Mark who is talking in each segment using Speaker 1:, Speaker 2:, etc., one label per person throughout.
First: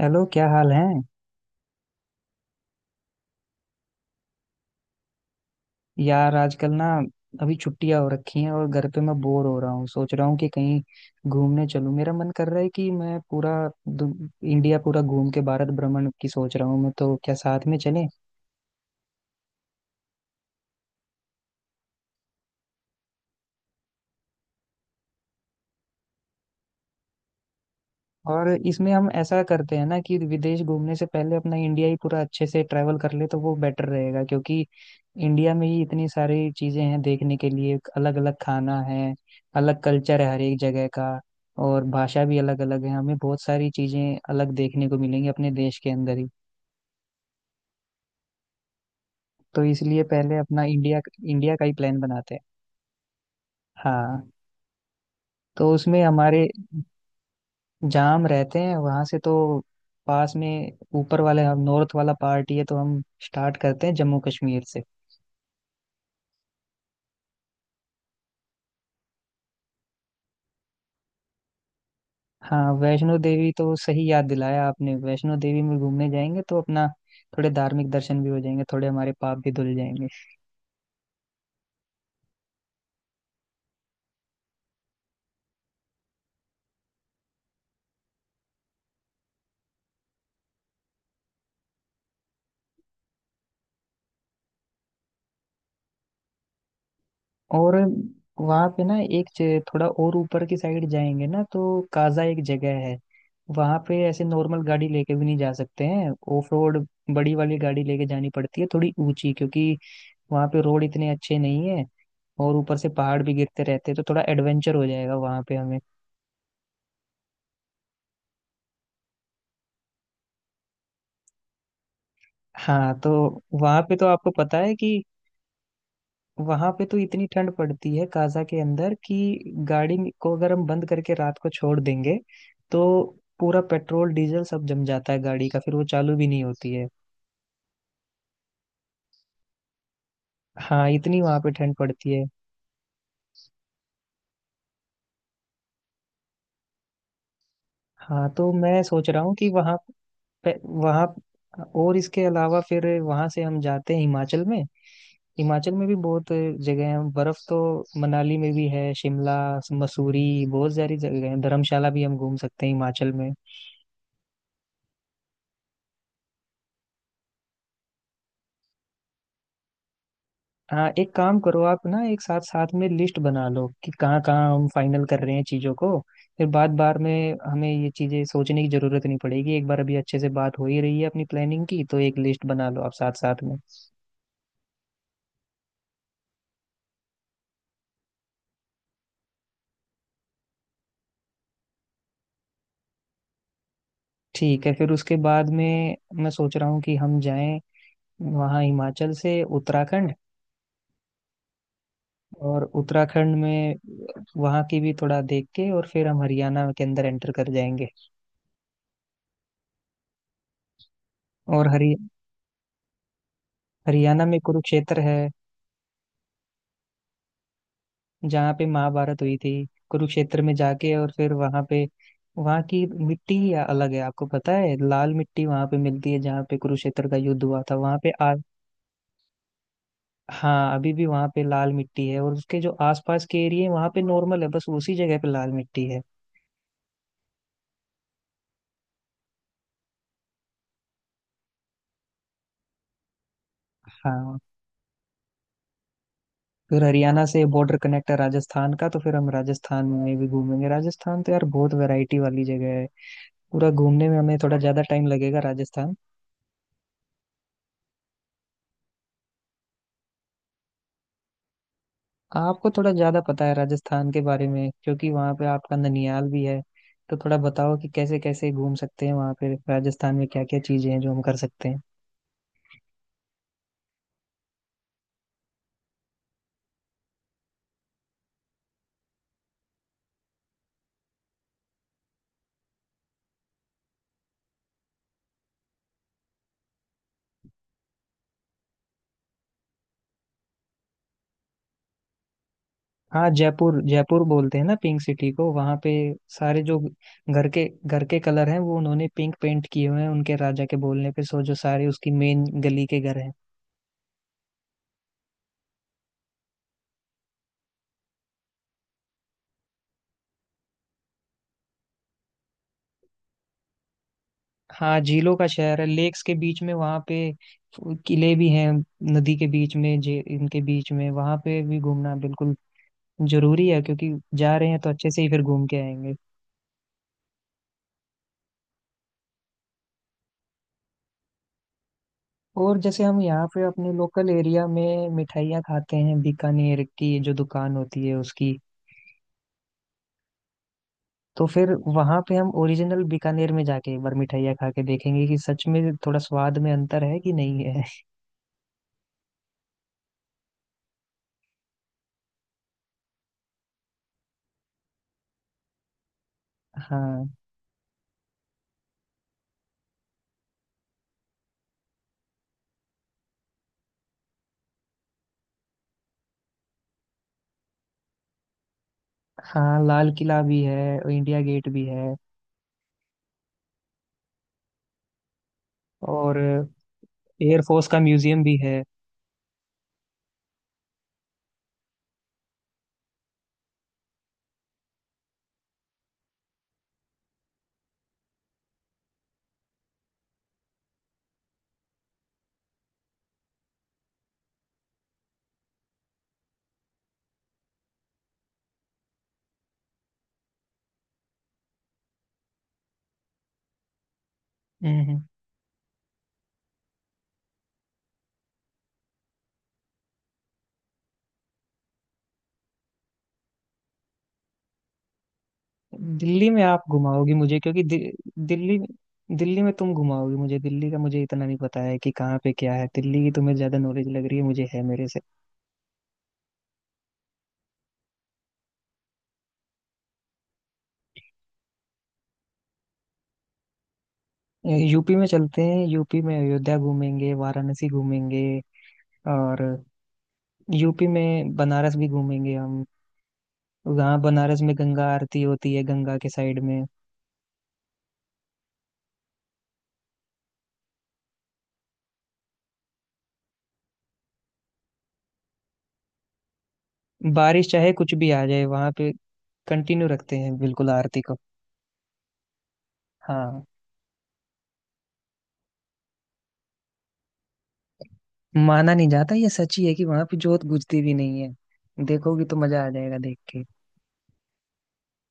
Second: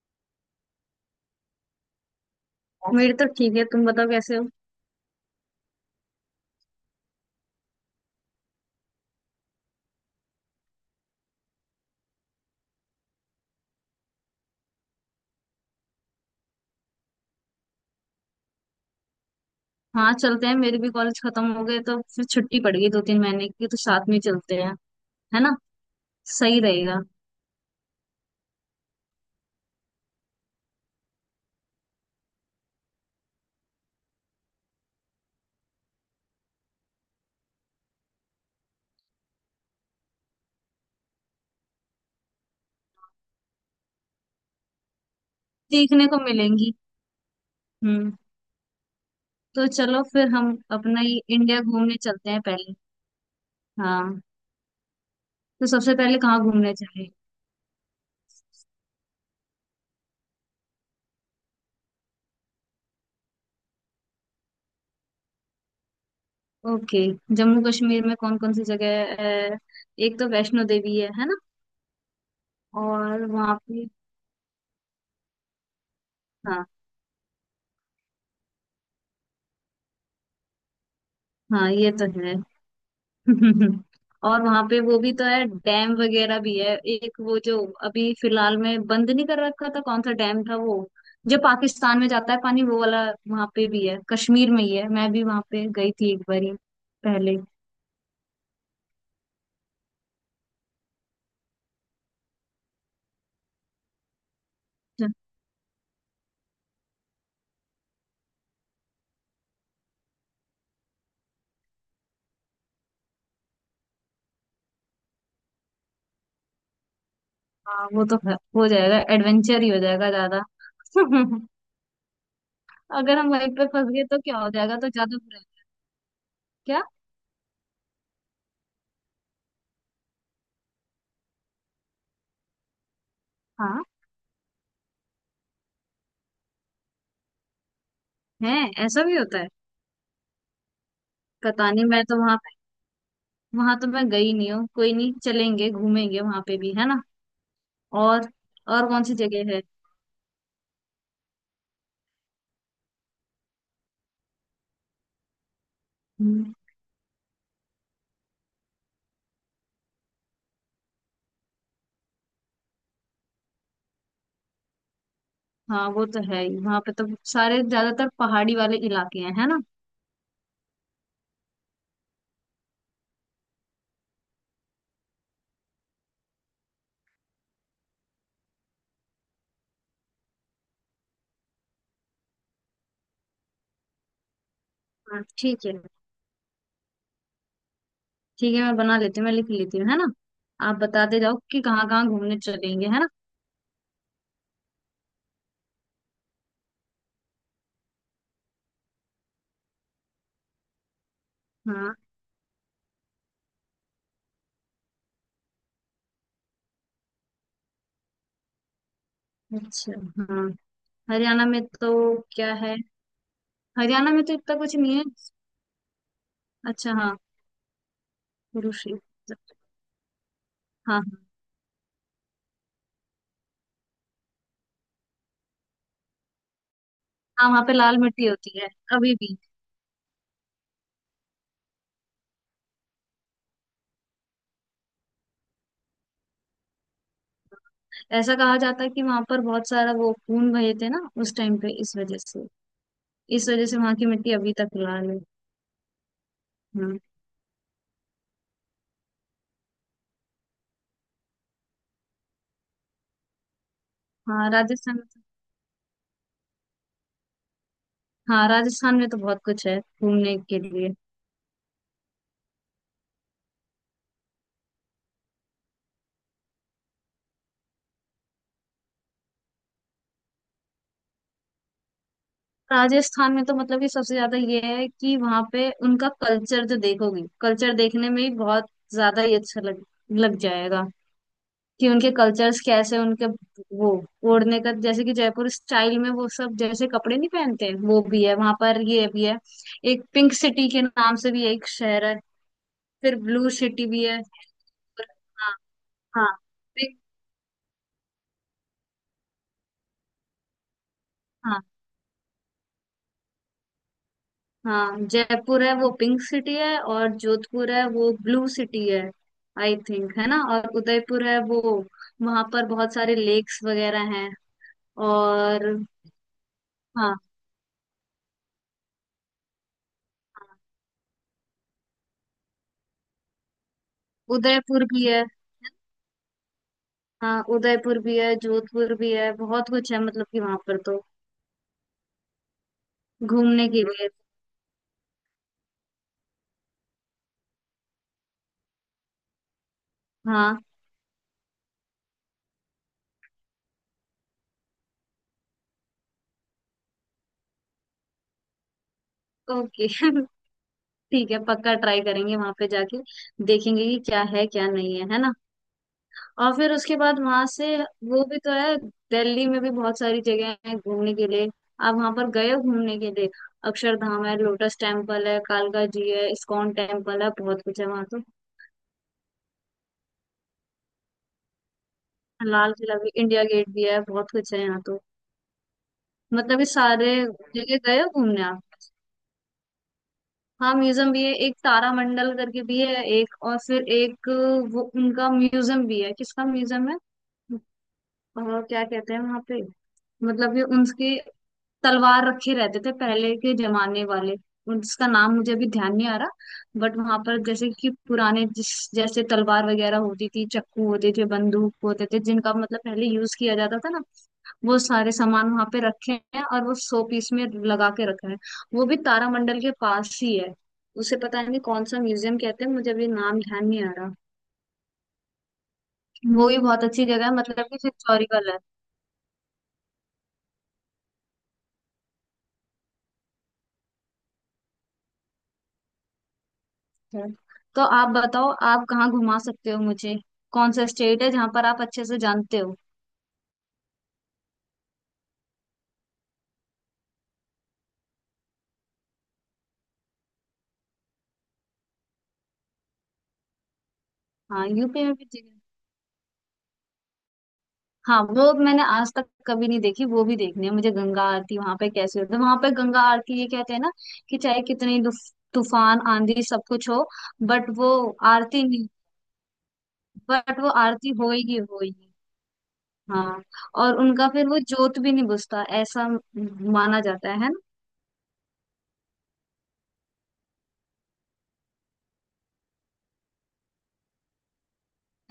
Speaker 1: Hello, क्या हाल है।
Speaker 2: मेरी तो ठीक है। तुम बताओ कैसे हो?
Speaker 1: यार, आजकल ना अभी छुट्टियां हो रखी हैं और घर पे मैं बोर हो रहा हूँ। सोच रहा हूँ कि कहीं घूमने चलूँ। मेरा मन कर रहा है कि मैं पूरा इंडिया पूरा घूम के भारत भ्रमण की सोच रहा हूँ। मैं तो, क्या साथ में चलें।
Speaker 2: हाँ, चलते हैं। मेरे भी कॉलेज खत्म हो गए तो फिर छुट्टी पड़ गई दो तीन महीने की, तो साथ में ही चलते हैं। है ना। सही रहेगा।
Speaker 1: और इसमें हम ऐसा करते हैं ना कि विदेश घूमने से पहले अपना इंडिया ही पूरा अच्छे से ट्रैवल कर ले तो वो बेटर रहेगा, क्योंकि इंडिया में ही इतनी सारी चीजें हैं देखने के लिए। अलग अलग खाना है, अलग कल्चर है हर एक जगह का, और भाषा भी अलग अलग है। हमें बहुत सारी चीजें अलग देखने को मिलेंगी अपने देश के
Speaker 2: सीखने
Speaker 1: अंदर
Speaker 2: को
Speaker 1: ही।
Speaker 2: मिलेंगी। हम्म।
Speaker 1: तो
Speaker 2: तो
Speaker 1: इसलिए
Speaker 2: चलो, फिर
Speaker 1: पहले
Speaker 2: हम
Speaker 1: अपना इंडिया
Speaker 2: अपना ही
Speaker 1: इंडिया
Speaker 2: इंडिया
Speaker 1: का ही
Speaker 2: घूमने
Speaker 1: प्लान
Speaker 2: चलते
Speaker 1: बनाते हैं।
Speaker 2: हैं पहले। हाँ।
Speaker 1: हाँ।
Speaker 2: तो
Speaker 1: तो
Speaker 2: सबसे
Speaker 1: उसमें
Speaker 2: पहले कहाँ
Speaker 1: हमारे
Speaker 2: घूमने चले?
Speaker 1: जाम रहते हैं वहां से, तो पास में ऊपर वाले हम नॉर्थ वाला पार्ट ही है, तो हम स्टार्ट करते हैं जम्मू कश्मीर से।
Speaker 2: ओके। जम्मू कश्मीर में कौन कौन सी जगह है? एक तो वैष्णो देवी है ना?
Speaker 1: हाँ, वैष्णो
Speaker 2: और
Speaker 1: देवी
Speaker 2: वहाँ
Speaker 1: तो
Speaker 2: पे।
Speaker 1: सही याद दिलाया आपने। वैष्णो देवी में घूमने जाएंगे तो
Speaker 2: हाँ।
Speaker 1: अपना थोड़े धार्मिक दर्शन भी हो जाएंगे, थोड़े हमारे पाप भी धुल जाएंगे।
Speaker 2: हाँ, ये तो है। और वहां पे वो भी तो है, डैम वगैरह भी है। एक वो जो अभी फिलहाल में बंद नहीं कर रखा था, कौन सा डैम था वो, जो पाकिस्तान में जाता है पानी, वो वाला। वहां पे भी है, कश्मीर में ही है। मैं भी वहां पे गई थी एक बारी पहले।
Speaker 1: और वहाँ पे ना एक थोड़ा और ऊपर की साइड जाएंगे ना तो काजा एक जगह है। वहाँ पे ऐसे नॉर्मल गाड़ी लेके भी नहीं जा सकते हैं। ऑफ रोड बड़ी वाली गाड़ी लेके जानी पड़ती है, थोड़ी ऊंची, क्योंकि वहाँ पे रोड इतने अच्छे नहीं है। और ऊपर से पहाड़ भी गिरते रहते हैं, तो थोड़ा एडवेंचर हो जाएगा वहाँ पे हमें।
Speaker 2: हाँ, वो तो है, हो जाएगा। एडवेंचर ही हो जाएगा ज्यादा।
Speaker 1: हाँ। तो
Speaker 2: अगर हम वहीं पे
Speaker 1: वहाँ
Speaker 2: फंस
Speaker 1: पे
Speaker 2: गए
Speaker 1: तो
Speaker 2: तो
Speaker 1: आपको
Speaker 2: क्या हो
Speaker 1: पता है
Speaker 2: जाएगा, तो
Speaker 1: कि
Speaker 2: ज्यादा बुरा है।
Speaker 1: वहाँ
Speaker 2: क्या?
Speaker 1: पे तो इतनी ठंड पड़ती है काजा के अंदर कि गाड़ी को अगर हम बंद करके रात को छोड़ देंगे तो पूरा
Speaker 2: हाँ।
Speaker 1: पेट्रोल डीजल सब जम जाता है गाड़ी का, फिर वो चालू भी नहीं होती है।
Speaker 2: है। ऐसा भी होता है।
Speaker 1: हाँ, इतनी वहाँ पे
Speaker 2: पता
Speaker 1: ठंड
Speaker 2: नहीं, मैं
Speaker 1: पड़ती
Speaker 2: तो
Speaker 1: है।
Speaker 2: वहां, वहां तो मैं गई नहीं हूँ। कोई नहीं, चलेंगे घूमेंगे वहां पे भी, है ना।
Speaker 1: हाँ,
Speaker 2: और।
Speaker 1: तो मैं
Speaker 2: और कौन
Speaker 1: सोच
Speaker 2: सी
Speaker 1: रहा हूँ कि
Speaker 2: जगह है?
Speaker 1: वहाँ और इसके अलावा फिर वहाँ से हम जाते हैं हिमाचल में। हिमाचल में भी बहुत
Speaker 2: हम्म,
Speaker 1: जगह हैं, बर्फ तो मनाली में भी है, शिमला, मसूरी, बहुत सारी जगह हैं। धर्मशाला भी हम घूम सकते हैं हिमाचल में।
Speaker 2: हाँ, वो तो है ही, वहाँ पे तो सारे ज्यादातर पहाड़ी वाले इलाके हैं, है ना?
Speaker 1: हाँ, एक काम करो आप ना, एक साथ साथ में लिस्ट बना लो कि कहाँ कहाँ हम फाइनल कर रहे हैं चीज़ों को। फिर बार बार में हमें ये चीज़ें सोचने की जरूरत नहीं पड़ेगी। एक बार अभी अच्छे से बात हो ही रही है अपनी प्लानिंग की, तो एक लिस्ट बना लो आप साथ साथ में।
Speaker 2: हाँ, ठीक है। ठीक है, मैं बना लेती हूँ, मैं लिख लेती हूँ, है ना। आप बताते जाओ कि कहाँ कहाँ घूमने चलेंगे, है ना।
Speaker 1: ठीक है, फिर उसके बाद में मैं सोच रहा हूँ कि हम जाएं वहाँ हिमाचल से उत्तराखंड।
Speaker 2: हाँ।
Speaker 1: और उत्तराखंड में वहाँ की भी थोड़ा देख के और फिर हम हरियाणा के अंदर एंटर कर जाएंगे।
Speaker 2: अच्छा, हाँ। हरियाणा में
Speaker 1: और
Speaker 2: तो
Speaker 1: हरि
Speaker 2: क्या है? हरियाणा में
Speaker 1: हरियाणा
Speaker 2: तो
Speaker 1: में
Speaker 2: इतना कुछ नहीं
Speaker 1: कुरुक्षेत्र
Speaker 2: है।
Speaker 1: है,
Speaker 2: अच्छा, हाँ।
Speaker 1: जहाँ पे महाभारत हुई
Speaker 2: कुरुक्षेत्र।
Speaker 1: थी। कुरुक्षेत्र में जाके
Speaker 2: हाँ,
Speaker 1: और
Speaker 2: हाँ।
Speaker 1: फिर वहाँ पे वहाँ की मिट्टी ही अलग है। आपको पता है, लाल मिट्टी वहाँ पे मिलती है जहाँ पे कुरुक्षेत्र का युद्ध
Speaker 2: हाँ,
Speaker 1: हुआ
Speaker 2: वहाँ पे
Speaker 1: था, वहाँ
Speaker 2: लाल
Speaker 1: पे
Speaker 2: मिट्टी
Speaker 1: आ
Speaker 2: होती है, अभी भी।
Speaker 1: हाँ, अभी भी वहाँ पे लाल मिट्टी है। और उसके जो आसपास के एरिया है वहाँ पे नॉर्मल है, बस उसी जगह पे लाल मिट्टी है।
Speaker 2: ऐसा कहा जाता है कि वहां पर बहुत सारा वो खून बहे थे ना उस टाइम पे, इस वजह से वहां की मिट्टी
Speaker 1: हाँ,
Speaker 2: अभी तक लाल है।
Speaker 1: फिर
Speaker 2: हाँ।
Speaker 1: हरियाणा से बॉर्डर कनेक्ट है राजस्थान का, तो फिर हम राजस्थान में भी घूमेंगे। राजस्थान तो यार बहुत वैरायटी वाली जगह है, पूरा घूमने में हमें
Speaker 2: हाँ,
Speaker 1: थोड़ा ज्यादा
Speaker 2: राजस्थान।
Speaker 1: टाइम लगेगा। राजस्थान
Speaker 2: हाँ, राजस्थान में तो बहुत कुछ है घूमने के लिए।
Speaker 1: आपको थोड़ा ज्यादा पता है राजस्थान के बारे में, क्योंकि वहाँ पे आपका ननियाल भी है। तो थोड़ा बताओ कि कैसे कैसे घूम सकते हैं वहाँ पे, राजस्थान में क्या क्या चीजें हैं जो हम कर सकते हैं।
Speaker 2: राजस्थान में तो मतलब कि सबसे ज्यादा ये है कि वहाँ पे उनका कल्चर, जो देखोगी कल्चर देखने में ही बहुत ज्यादा ही अच्छा लग लग जाएगा। कि उनके कल्चर्स कैसे, उनके वो ओढ़ने का जैसे कि, जयपुर स्टाइल में वो सब जैसे कपड़े नहीं पहनते, वो भी है वहां पर, ये भी है। एक पिंक सिटी के नाम से भी एक शहर है। फिर
Speaker 1: हाँ,
Speaker 2: ब्लू
Speaker 1: जयपुर
Speaker 2: सिटी भी है।
Speaker 1: जयपुर बोलते हैं ना पिंक सिटी को।
Speaker 2: हाँ,
Speaker 1: वहाँ पे
Speaker 2: हाँ।
Speaker 1: सारे जो
Speaker 2: pink-
Speaker 1: घर के कलर हैं वो उन्होंने पिंक पेंट किए हुए हैं उनके राजा के बोलने पे, सो जो
Speaker 2: हाँ,
Speaker 1: सारे उसकी मेन गली के घर हैं।
Speaker 2: हाँ, जयपुर है वो पिंक सिटी है, और जोधपुर है वो ब्लू सिटी है। आई थिंक, है ना। और उदयपुर है वो, वहां पर बहुत सारे लेक्स वगैरह हैं।
Speaker 1: हाँ, झीलों का
Speaker 2: और।
Speaker 1: शहर है, लेक्स के बीच में वहाँ
Speaker 2: हाँ,
Speaker 1: पे किले भी हैं, नदी के बीच में जे इनके बीच में। वहाँ पे भी घूमना बिल्कुल जरूरी है, क्योंकि जा रहे हैं
Speaker 2: उदयपुर
Speaker 1: तो
Speaker 2: भी
Speaker 1: अच्छे से
Speaker 2: है।
Speaker 1: ही फिर घूम के आएंगे।
Speaker 2: हाँ, उदयपुर भी है, जोधपुर भी है, बहुत कुछ है मतलब कि वहां पर तो
Speaker 1: और जैसे हम यहाँ पे
Speaker 2: घूमने के
Speaker 1: अपने
Speaker 2: लिए।
Speaker 1: लोकल एरिया में मिठाइयाँ खाते हैं, बीकानेर की जो दुकान होती है उसकी,
Speaker 2: हाँ।
Speaker 1: तो फिर वहाँ पे हम ओरिजिनल बीकानेर में जाके एक बार मिठाइयाँ खा के देखेंगे कि सच में थोड़ा स्वाद में अंतर है कि नहीं है।
Speaker 2: ओके, ठीक है, पक्का ट्राई करेंगे वहां पे जाके, देखेंगे कि क्या है क्या नहीं है, है ना। और फिर उसके बाद
Speaker 1: हाँ।
Speaker 2: वहां से वो भी तो है। दिल्ली में भी बहुत सारी जगह है घूमने के लिए। आप वहां पर गए हो घूमने के लिए? अक्षरधाम है, लोटस टेम्पल है, कालका जी है, इस्कॉन टेम्पल है, बहुत कुछ है वहां तो।
Speaker 1: हाँ, लाल किला भी है, इंडिया गेट भी है,
Speaker 2: लाल किला भी, इंडिया गेट भी है, बहुत कुछ है यहाँ तो।
Speaker 1: और
Speaker 2: मतलब ये सारे जगह
Speaker 1: एयरफोर्स का
Speaker 2: गए हो
Speaker 1: म्यूजियम
Speaker 2: घूमने
Speaker 1: भी
Speaker 2: आप?
Speaker 1: है।
Speaker 2: हाँ, म्यूजियम भी है एक, तारामंडल करके भी है एक, और फिर एक। वो उनका म्यूजियम भी है, किसका म्यूजियम है? और क्या कहते हैं वहां पे? मतलब ये उनकी, तलवार रखे रहते थे पहले के जमाने वाले, उसका नाम मुझे अभी ध्यान नहीं आ रहा। बट वहां पर जैसे कि पुराने जिस जैसे तलवार वगैरह होती थी, चक्कू होते थे, बंदूक होते थे, जिनका मतलब पहले यूज किया जाता था ना। वो सारे
Speaker 1: हम्म।
Speaker 2: सामान वहां पे रखे हैं, और वो 100 पीस में लगा के रखा है। वो भी तारामंडल के पास ही है। उसे पता नहीं कौन सा म्यूजियम कहते हैं, मुझे अभी नाम ध्यान नहीं आ रहा।
Speaker 1: दिल्ली
Speaker 2: वो भी
Speaker 1: में आप
Speaker 2: बहुत अच्छी जगह
Speaker 1: घुमाओगी
Speaker 2: है,
Speaker 1: मुझे,
Speaker 2: मतलब कि
Speaker 1: क्योंकि
Speaker 2: हिस्टोरिकल है।
Speaker 1: दिल्ली, दिल्ली में तुम घुमाओगी मुझे। दिल्ली का मुझे इतना नहीं पता है कि कहाँ पे क्या है। दिल्ली की तुम्हें ज्यादा नॉलेज लग रही है, मुझे है मेरे से।
Speaker 2: है। तो आप बताओ, आप कहाँ घुमा सकते हो मुझे? कौन सा स्टेट है जहाँ पर आप अच्छे से जानते हो?
Speaker 1: यूपी में चलते हैं। यूपी में अयोध्या घूमेंगे, वाराणसी घूमेंगे, और यूपी में बनारस भी घूमेंगे हम। वहाँ बनारस
Speaker 2: हाँ,
Speaker 1: में
Speaker 2: यूपी
Speaker 1: गंगा
Speaker 2: में भी
Speaker 1: आरती
Speaker 2: जगह।
Speaker 1: होती है, गंगा के साइड में
Speaker 2: हाँ, वो मैंने आज तक कभी नहीं देखी, वो भी देखनी है मुझे, गंगा आरती वहां पे कैसे होती है। वहां पे गंगा आरती, ये कहते हैं ना कि चाहे कितनी तूफान आंधी सब कुछ हो।
Speaker 1: बारिश
Speaker 2: बट
Speaker 1: चाहे
Speaker 2: वो
Speaker 1: कुछ भी आ
Speaker 2: आरती
Speaker 1: जाए,
Speaker 2: नहीं।
Speaker 1: वहाँ पे कंटिन्यू रखते हैं
Speaker 2: बट वो
Speaker 1: बिल्कुल
Speaker 2: आरती
Speaker 1: आरती को।
Speaker 2: होएगी, होएगी। हाँ।
Speaker 1: हाँ,
Speaker 2: और उनका फिर वो जोत भी नहीं बुझता, ऐसा माना जाता है।
Speaker 1: माना नहीं जाता, ये सच ही है कि वहां पे जोत बुझती भी नहीं है। देखोगी तो मजा आ जाएगा देख के।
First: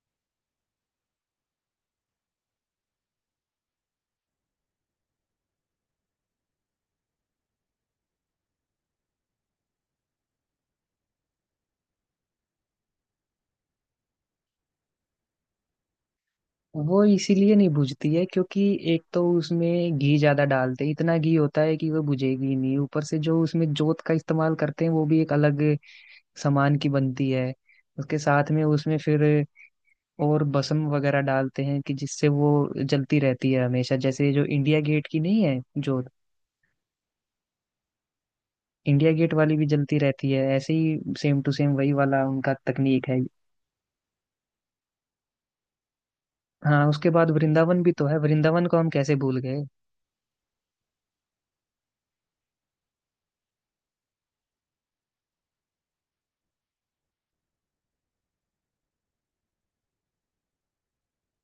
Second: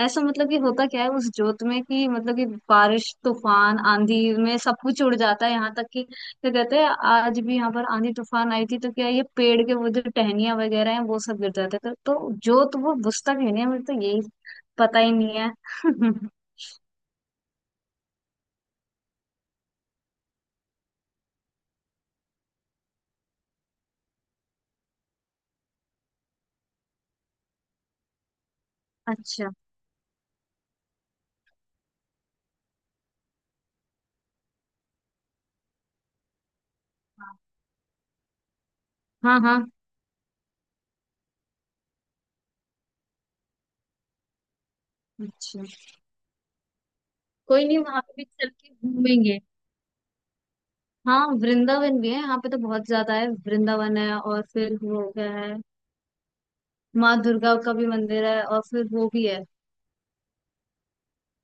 Speaker 2: ऐसा मतलब कि होता क्या है उस जोत में कि, मतलब कि बारिश तूफान आंधी में सब कुछ उड़ जाता है, यहाँ तक कि क्या कहते हैं, आज भी यहाँ पर आंधी तूफान आई थी तो क्या है, ये पेड़ के वो जो टहनियां वगैरह हैं वो सब गिर जाते हैं, तो जोत वो बुझता कहीं नहीं है, मुझे तो यही पता ही नहीं है।
Speaker 1: वो इसीलिए नहीं बुझती है क्योंकि एक तो उसमें घी ज्यादा डालते हैं, इतना घी होता है कि वो बुझेगी ही नहीं। ऊपर से जो उसमें जोत का इस्तेमाल करते हैं वो भी एक अलग सामान की बनती है। उसके साथ में उसमें फिर
Speaker 2: अच्छा।
Speaker 1: और भस्म वगैरह डालते हैं कि जिससे वो जलती रहती है हमेशा, जैसे जो इंडिया गेट की नहीं है जोत, इंडिया गेट
Speaker 2: हाँ,
Speaker 1: वाली
Speaker 2: हाँ।
Speaker 1: भी जलती रहती है, ऐसे ही सेम टू सेम वही वाला उनका तकनीक है।
Speaker 2: अच्छा।
Speaker 1: हाँ, उसके बाद
Speaker 2: कोई नहीं,
Speaker 1: वृंदावन भी
Speaker 2: वहां
Speaker 1: तो
Speaker 2: पे
Speaker 1: है,
Speaker 2: भी चल
Speaker 1: वृंदावन
Speaker 2: के
Speaker 1: को हम कैसे भूल
Speaker 2: घूमेंगे।
Speaker 1: गए।
Speaker 2: हाँ, वृंदावन भी है, यहाँ पे तो बहुत ज्यादा है, वृंदावन है, और फिर वो क्या है, माँ दुर्गा का भी मंदिर है, और फिर वो भी है।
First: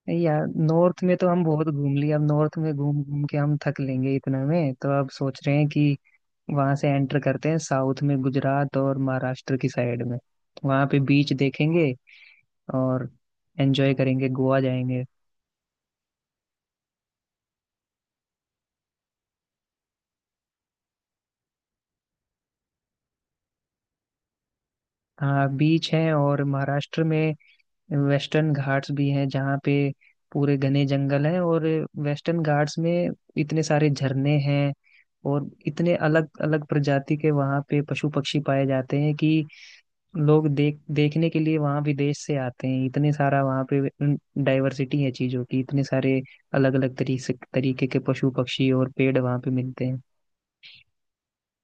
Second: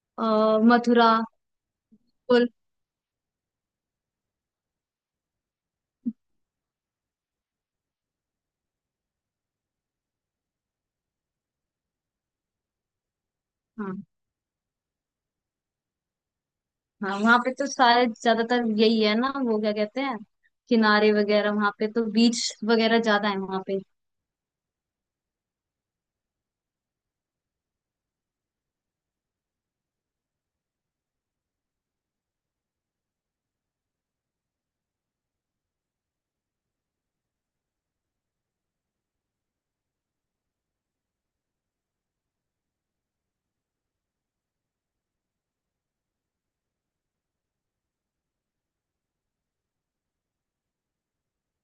Speaker 1: नहीं
Speaker 2: अ,
Speaker 1: यार, नॉर्थ
Speaker 2: मथुरा।
Speaker 1: में तो हम बहुत घूम लिए, अब
Speaker 2: बिल्कुल।
Speaker 1: नॉर्थ में घूम घूम के हम थक लेंगे इतने में, तो अब सोच रहे हैं कि वहां से एंटर करते हैं साउथ में, गुजरात और महाराष्ट्र की साइड में। वहां पे बीच देखेंगे और
Speaker 2: हाँ,
Speaker 1: एंजॉय करेंगे, गोवा जाएंगे।
Speaker 2: हाँ, वहां पे तो सारे ज्यादातर यही है ना, वो क्या कहते हैं, किनारे वगैरह, वहां पे तो बीच वगैरह ज्यादा है वहां पे।
Speaker 1: हाँ, बीच है, और महाराष्ट्र में वेस्टर्न घाट्स भी हैं जहाँ पे पूरे घने जंगल हैं। और वेस्टर्न घाट्स में इतने सारे झरने हैं, और इतने अलग अलग प्रजाति के वहाँ पे पशु पक्षी पाए जाते हैं कि लोग देखने के लिए वहाँ विदेश से आते हैं। इतने सारा वहाँ पे डाइवर्सिटी है चीज़ों की, इतने सारे अलग अलग तरीके तरीके के पशु पक्षी और पेड़ वहाँ पे मिलते हैं।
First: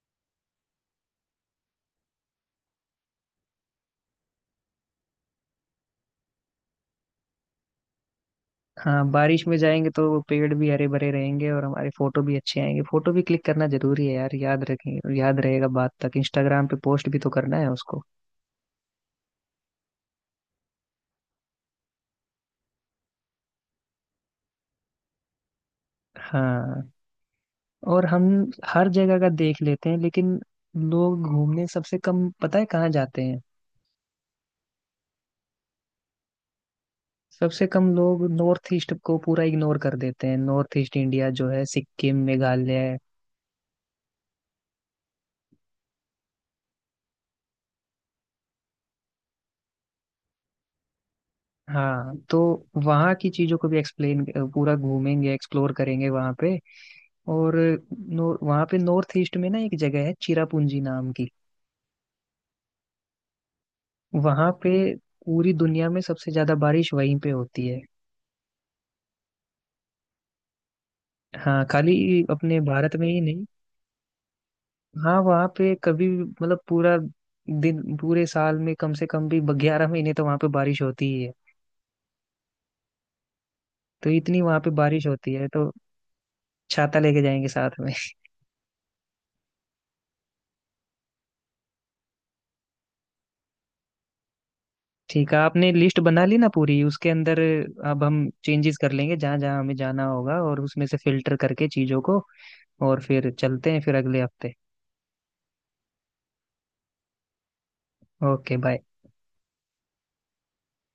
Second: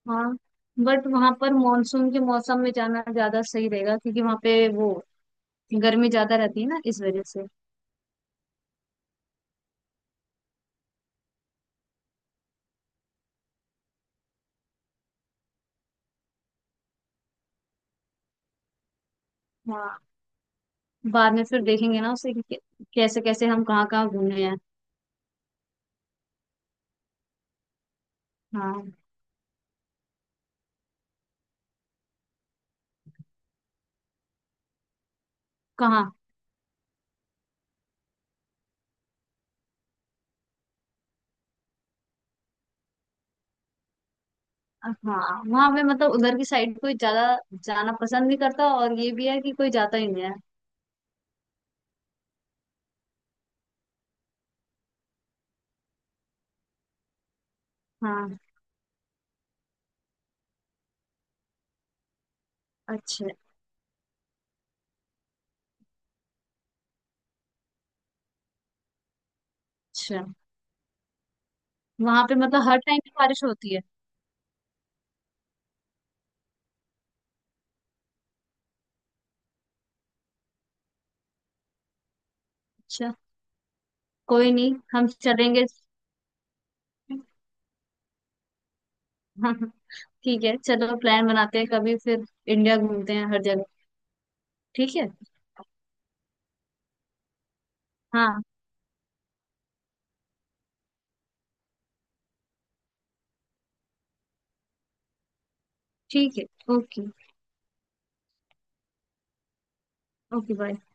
Speaker 2: हाँ। बट वहां पर मानसून के मौसम में जाना ज्यादा सही रहेगा, क्योंकि वहां पे वो गर्मी ज्यादा रहती है ना, इस वजह से।
Speaker 1: हाँ, बारिश में जाएंगे तो वो पेड़ भी हरे भरे रहेंगे और हमारे फोटो भी अच्छे आएंगे। फोटो भी क्लिक करना जरूरी है यार, याद रखें, याद रहेगा बाद तक। इंस्टाग्राम पे पोस्ट भी तो करना है उसको।
Speaker 2: हाँ। बाद में फिर देखेंगे ना उसे कि कैसे कैसे हम कहाँ कहाँ घूमे हैं।
Speaker 1: हाँ, और हम हर
Speaker 2: हाँ।
Speaker 1: जगह का देख लेते हैं, लेकिन लोग घूमने सबसे कम पता है कहाँ जाते हैं।
Speaker 2: कहाँ?
Speaker 1: सबसे कम लोग नॉर्थ ईस्ट को पूरा इग्नोर कर देते हैं। नॉर्थ ईस्ट इंडिया जो है, सिक्किम, मेघालय,
Speaker 2: हाँ, वहां पे मतलब उधर की साइड कोई ज्यादा जाना पसंद नहीं करता, और ये भी है कि कोई जाता ही नहीं है।
Speaker 1: हाँ। तो वहाँ की चीजों को भी एक्सप्लेन, पूरा घूमेंगे, एक्सप्लोर करेंगे वहाँ पे। और नो,
Speaker 2: हाँ।
Speaker 1: वहाँ पे नॉर्थ ईस्ट में ना एक जगह है चिरापुंजी नाम की।
Speaker 2: अच्छा।
Speaker 1: वहाँ पे पूरी दुनिया में सबसे ज्यादा बारिश वहीं पे होती है।
Speaker 2: अच्छा,
Speaker 1: हाँ, खाली
Speaker 2: वहां पे
Speaker 1: अपने
Speaker 2: मतलब हर
Speaker 1: भारत
Speaker 2: टाइम
Speaker 1: में
Speaker 2: पे
Speaker 1: ही नहीं।
Speaker 2: बारिश होती है?
Speaker 1: हाँ, वहाँ पे कभी भी, मतलब पूरा दिन, पूरे साल में कम से कम भी 11 महीने तो वहाँ पे बारिश होती ही है।
Speaker 2: अच्छा,
Speaker 1: तो इतनी
Speaker 2: कोई
Speaker 1: वहाँ पे
Speaker 2: नहीं,
Speaker 1: बारिश
Speaker 2: हम
Speaker 1: होती है,
Speaker 2: चलेंगे।
Speaker 1: तो छाता लेके जाएंगे साथ में।
Speaker 2: हाँ, हाँ, ठीक है, चलो प्लान बनाते हैं कभी, फिर इंडिया घूमते हैं हर जगह। ठीक है।
Speaker 1: ठीक है, आपने लिस्ट बना ली ना पूरी, उसके अंदर अब हम
Speaker 2: हाँ,
Speaker 1: चेंजेस कर लेंगे जहाँ जहाँ हमें जाना होगा, और उसमें से फिल्टर करके चीजों को। और फिर चलते हैं फिर अगले हफ्ते।
Speaker 2: ठीक है। Okay.
Speaker 1: Okay bye.
Speaker 2: Okay, bye.